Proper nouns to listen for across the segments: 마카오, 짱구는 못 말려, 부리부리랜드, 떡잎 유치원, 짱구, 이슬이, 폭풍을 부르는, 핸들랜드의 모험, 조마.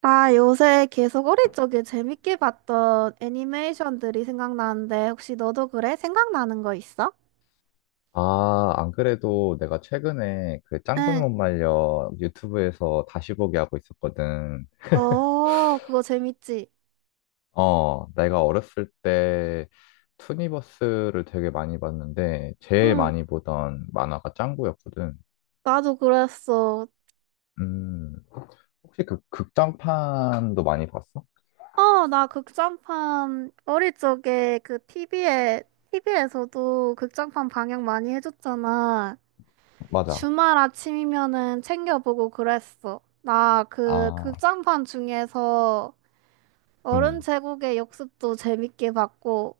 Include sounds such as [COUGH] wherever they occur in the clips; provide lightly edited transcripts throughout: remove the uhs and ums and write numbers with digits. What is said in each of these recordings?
아, 요새 계속 어릴 적에 재밌게 봤던 애니메이션들이 생각나는데, 혹시 너도 그래? 생각나는 거 있어? 아, 안 그래도 내가 최근에 그 짱구는 응. 못 말려 유튜브에서 다시 보기 하고 있었거든. 어, 그거 재밌지? 어, 내가 어렸을 때 투니버스를 되게 많이 봤는데 제일 응, 많이 보던 만화가 짱구였거든. 나도 그랬어. 음, 혹시 그 극장판도 많이 봤어? 어, 나 극장판 어릴 적에 그 TV에서도 극장판 방영 많이 해줬잖아. 맞아. 주말 아침이면은 챙겨보고 그랬어. 나 그 아, 극장판 중에서 어른 음, 제국의 역습도 재밌게 봤고,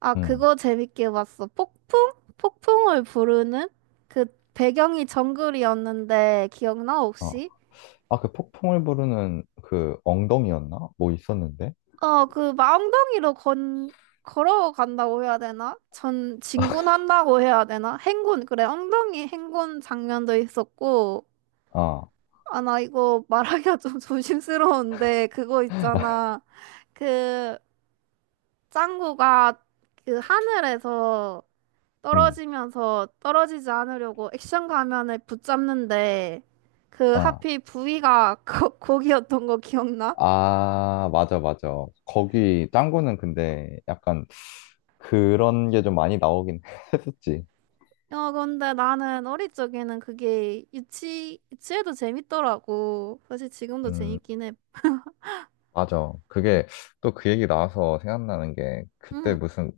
아, 음, 그거 재밌게 봤어. 폭풍? 폭풍을 부르는? 그 배경이 정글이었는데, 기억나, 어. 혹시? 아, 그 폭풍을 부르는 그 엉덩이였나? 뭐 있었는데? 어, 걸어간다고 해야 되나? 전 진군한다고 해야 되나? 행군, 그래, 엉덩이 행군 장면도 있었고, 아, 아, 나 이거 말하기가 좀 [LAUGHS] 조심스러운데, 그거 있잖아. 그 짱구가 그 하늘에서 음, 떨어지면서 떨어지지 않으려고 액션 가면을 붙잡는데 그 아. 하필 부위가 [LAUGHS] 고기였던 거 기억나? 아, 맞아, 맞아. 거기, 짱구는 근데 약간 그런 게 좀 많이 나오긴 [LAUGHS] 했었지. 어, 근데 나는 어릴 적에는 그게 유치해도 재밌더라고. 사실 지금도 음, 재밌긴 해. 맞아. 그게 또 그 얘기 나와서 생각나는 게 그때 응, 무슨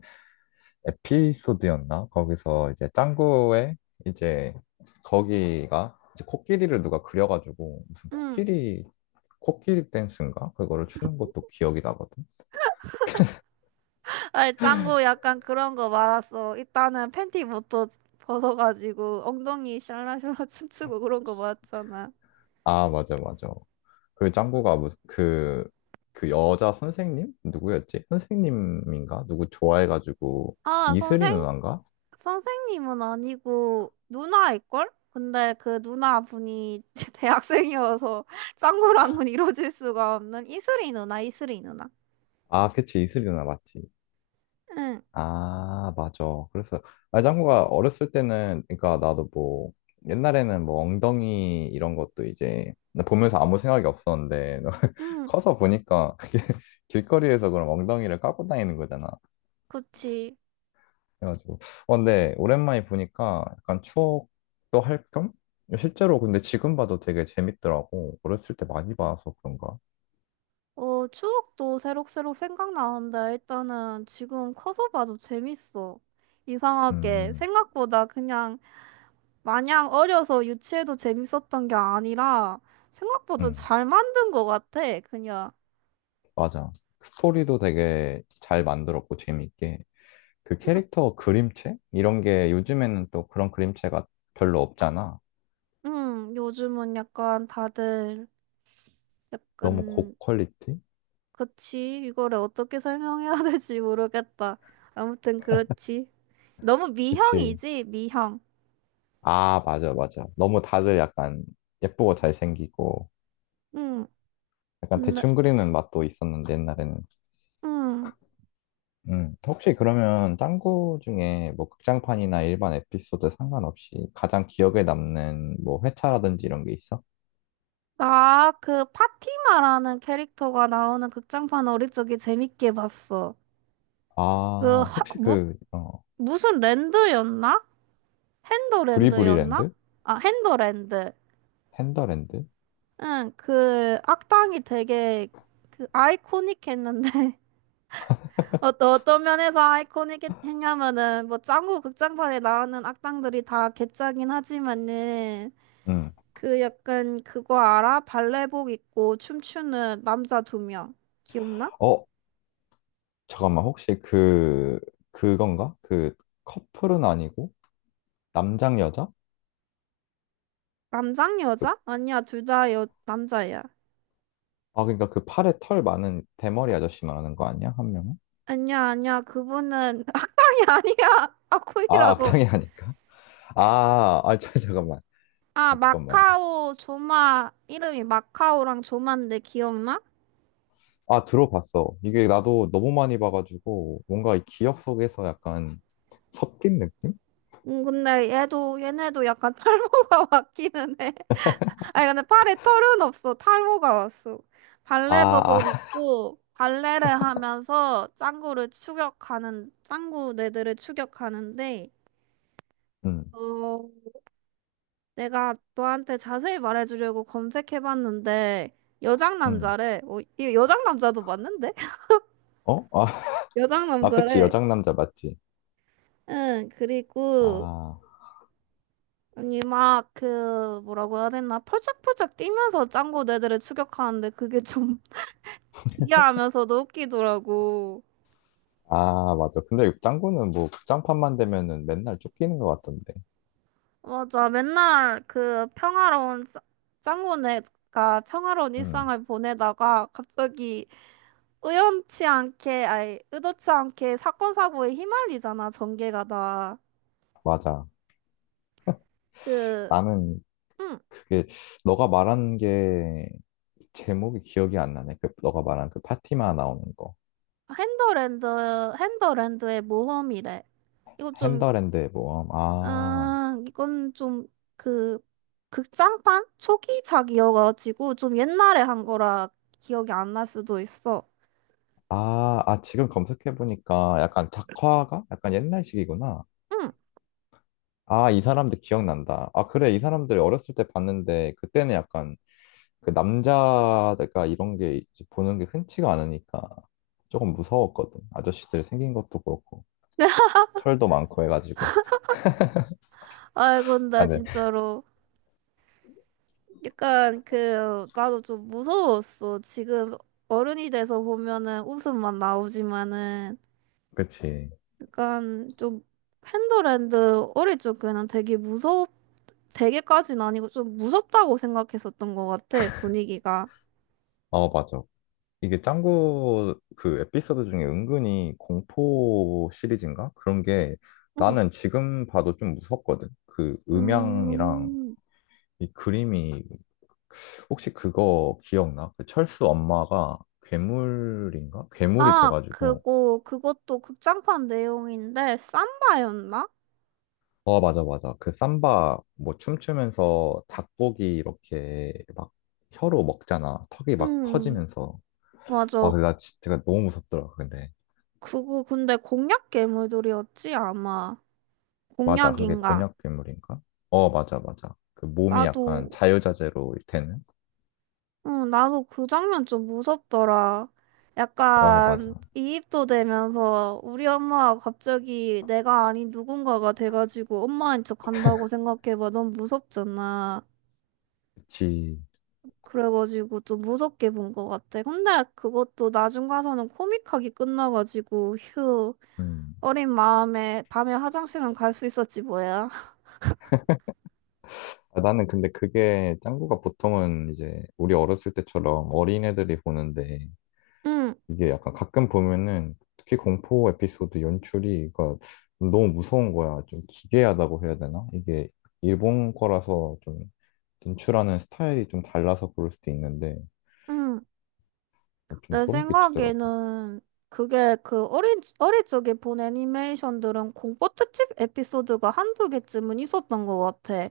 에피소드였나? 거기서 이제 짱구의 이제 거기가 이제 코끼리를 누가 그려가지고 무슨 응. 코끼리, 코끼리 댄스인가? 그거를 추는 것도 기억이 나거든. 아이, 짱구 약간 그런 거 많았어. 일단은 팬티부터 벗어가지고 엉덩이 샬라샬라 [LAUGHS] 춤추고 그런 거 많았잖아. 아, 맞아, 맞아. 그 짱구가 뭐 그, 그 여자 선생님? 누구였지? 선생님인가? 누구 좋아해가지고 아, 이슬이 선생 누나인가? 선생님은 아니고 누나일걸? 근데 그 누나분이 [LAUGHS] 대학생이어서 [LAUGHS] 짱구랑은 이루어질 수가 없는 이슬이 누나, 이슬이 누나. 아, 그치, 이슬이 누나 맞지. 응, 아, 맞아. 그래서, 아, 짱구가 어렸을 때는, 그러니까 나도 뭐, 옛날에는 뭐 엉덩이 이런 것도 이제 나 보면서 아무 생각이 없었는데 [LAUGHS] 응, 커서 보니까 그게 [LAUGHS] 길거리에서 그런 엉덩이를 까고 다니는 거잖아. 그치. 그래가지고 어 근데 오랜만에 보니까 약간 추억도 할 겸? 실제로 근데 지금 봐도 되게 재밌더라고. 어렸을 때 많이 봐서 그런가? 어, 추억도 새록새록 생각나는데 일단은 지금 커서 봐도 재밌어. 이상하게 음, 생각보다 그냥 마냥 어려서 유치해도 재밌었던 게 아니라 생각보다 음, 잘 만든 것 같아, 그냥. 맞아. 그 스토리도 되게 잘 만들었고 재밌게. 그 응, 캐릭터 그림체? 이런 게 요즘에는 또 그런 그림체가 별로 없잖아. 응, 요즘은 약간 다들 너무 약간, 고퀄리티? 그치. 이거를 어떻게 설명해야 [LAUGHS] 될지 모르겠다. 아무튼 그렇지. 너무 그치. 미형이지, 미형. 아, 맞아, 맞아. 너무 다들 약간 예쁘고 잘생기고 응, 약간 나, 대충 그리는 맛도 있었는데 옛날에는. 응. 혹시 그러면 짱구 중에 뭐 극장판이나 일반 에피소드 상관없이 가장 기억에 남는 뭐 회차라든지 이런 게 있어? 나 그 파티마라는 캐릭터가 나오는 극장판 어릴 적에 재밌게 봤어. 그, 아, 하, 혹시 무, 그, 어, 무슨 랜드였나? 핸더랜드였나? 부리부리랜드? 아, 핸더랜드. 핸더랜드? 응, 그 악당이 되게 그 아이코닉했는데 어, 또 어떤 면에서 아이코닉했냐면은 뭐 짱구 극장판에 나오는 악당들이 다 개짜긴 하지만은 음. 그 약간 그거 알아? 발레복 입고 춤추는 남자 두 명. 기억나? 어, 잠깐만, 혹시 그, 그건가? 그 커플은 아니고 남장 여자? 남장 그- 여자? 아니야, 둘 다 여 남자야. 아, 그러니까 그 팔에 털 많은 대머리 아저씨 말하는 거 아니야? 한 명은? 아니야 아니야, 그분은 [LAUGHS] 악당이 아니야. 아, 아코이라고. 악당이 아닐까? 아, 아, [LAUGHS] 잠깐만, 아 잠깐만. 마카오 조마, 이름이 마카오랑 조마인데 기억나? 아, 들어봤어. 이게 나도 너무 많이 봐가지고 뭔가 이 기억 속에서 약간 섞인 느낌? 근데 얘도 얘네도 약간 [LAUGHS] 탈모가 왔기는 해. 아니 근데 팔에 털은 없어. 탈모가 왔어. 아, 아, 발레복을 [LAUGHS] 입고 발레를 하면서 짱구 네들을 추격하는데 음, 어 내가 너한테 자세히 말해주려고 검색해봤는데 여장 음. 남자래. 어, 이 여장 남자도 맞는데? [LAUGHS] 어? 아, 여장 아, 그치. 남자래. 여장남자 맞지? 응 그리고 아, 아니 막 그 뭐라고 해야 되나 펄쩍펄쩍 뛰면서 짱구 네들을 추격하는데 그게 좀 [LAUGHS] 기괴하면서도 웃기더라고. 아, 맞아. 근데 짱구는 뭐 극장판만 되면은 맨날 쫓기는 것 같던데. 맞아. 맨날 그 평화로운 짱구네가 평화로운 음, 일상을 보내다가 갑자기 우연치 않게, 아니, 의도치 않게 사건 사고에 휘말리잖아, 전개가 다. 맞아. 그, 나는 응, 그게 너가 말한 게 제목이 기억이 안 나네. 그 너가 말한 그 파티마 나오는 거. 핸더랜드, 핸더랜드의 모험이래. 이거 좀, 핸들랜드의 모험. 아. 이건 좀 그, 극장판? 초기작이어가지고 좀 옛날에 한 거라 기억이 안 날 수도 있어. 아, 아, 지금 검색해보니까 약간 작화가? 약간 옛날식이구나. 응. 아, 이 사람들 기억난다. 아, 그래, 이 사람들 어렸을 때 봤는데, 그때는 약간 그 남자가 이런 게 이제 보는 게 흔치가 않으니까 조금 무서웠거든. 아저씨들 생긴 것도 그렇고, [LAUGHS] 털도 많고 해가지고. 아, 아, 근데 네. 진짜로. 약간 그 나도 좀 무서웠어. 지금 어른이 돼서 보면은 웃음만 나오지만은 그치. 약간 좀 팬더랜드 어릴 적에는 되게까지는 아니고 좀 무섭다고 생각했었던 것 같아 분위기가. 어, 맞아. 이게 짱구 그 에피소드 중에 은근히 공포 시리즈인가? 그런 게 응. 나는 지금 봐도 좀 무섭거든. 그 음향이랑 음. 이 그림이 혹시 그거 기억나? 그 철수 엄마가 괴물인가? 괴물이 아 돼가지고 그거 그것도 극장판 내용인데 삼바였나? 어 맞아 맞아 그 삼바 뭐 춤추면서 닭고기 이렇게 막 혀로 먹잖아 턱이 막 응. 커지면서 와 맞아. 근데 나 진짜 너무 무섭더라 근데 그거 근데 공약 괴물들이었지 아마. 맞아 그게 공약인가? 곤약 괴물인가? 어 맞아 맞아 그 몸이 나도 약간 자유자재로 되는 응, 나도 그 장면 좀 무섭더라. 아 맞아 약간 이입도 되면서 우리 엄마가 갑자기 내가 아닌 누군가가 돼가지고 엄마인 척 간다고 생각해봐. 넌 무섭잖아. 그치 그래가지고 좀 무섭게 본 것 같아. 근데 그것도 나중 가서는 코믹하게 끝나가지고 휴 음 어린 마음에 밤에 화장실은 갈 수 있었지 뭐야. [LAUGHS] 아, 나는 근데 그게 짱구가 보통은 이제 우리 어렸을 때처럼 어린애들이 보는데 응, 이게 약간 가끔 보면은 특히 공포 에피소드 연출이 그러니까 너무 무서운 거야. 좀 기괴하다고 해야 되나? 이게 일본 거라서 좀 연출하는 스타일이 좀 달라서 그럴 수도 있는데 응. 좀 내 소름 끼치더라고. 생각에는 그게 그 어릴 적에 본 애니메이션들은 공포 특집 에피소드가 한두 개쯤은 있었던 것 같아.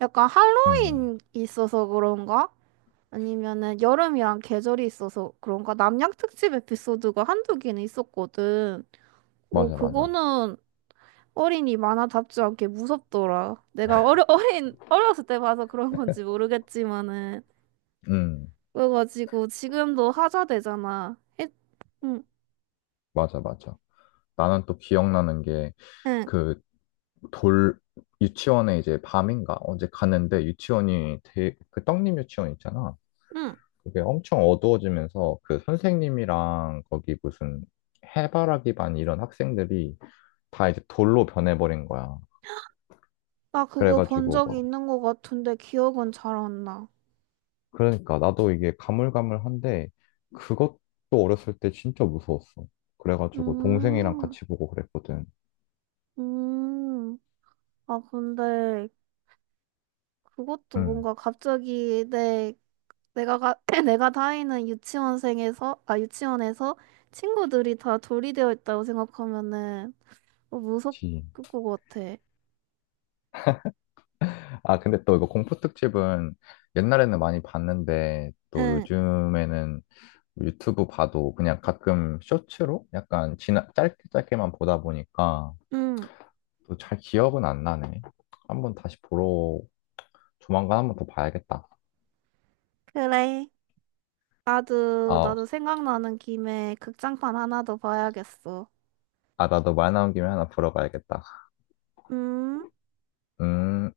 약간 음, 할로윈 있어서 그런가? 아니면은 여름이랑 계절이 있어서 그런가? 남양 특집 에피소드가 한두 개는 있었거든. 오, 맞아, 맞아. 그거는 어린이 만화답지 않게 무섭더라. [LAUGHS] 어렸을 때 봐서 그런 건지 모르겠지만은. 음, 그래가지고 지금도 하자 되잖아. 했, 응. 맞아, 맞아. 나는 또 기억나는 게 응. 그 돌, 유치원에 이제 밤인가 언제 갔는데 그 떡잎 유치원 있잖아. 응, 그게 엄청 어두워지면서 그 선생님이랑 거기 무슨 해바라기 반 이런 학생들이 다 이제 돌로 변해버린 거야. 나 그거 본 그래가지고 적이 막 있는 것 같은데 기억은 잘 안 나. 그러니까 나도 이게 가물가물한데 그것도 어렸을 때 진짜 무서웠어. 그래가지고 동생이랑 음, 같이 보고 그랬거든. 음. 아, 근데 그것도 응, 뭔가 갑자기 내, 내가, 가, [CLEARS THROAT] 내가 다니는 유치원에서 친구들이 다 돌이 되어 있다고 생각하면은 어, 그치. 무섭을 것 같아. 아, 근데 또 이거 공포 특집은 옛날에는 많이 봤는데 또 응, 요즘에는 유튜브 봐도 그냥 가끔 쇼츠로 약간 지나 짧게 짧게만 보다 보니까 응, 또 잘 기억은 안 나네. 한번 다시 보러, 조만간 한번 더 봐야겠다. 그래. 어, 나도 생각나는 김에 극장판 하나 더 봐야겠어. 아, 나도 말 나온 김에 하나 보러 가야겠다. 음. 음.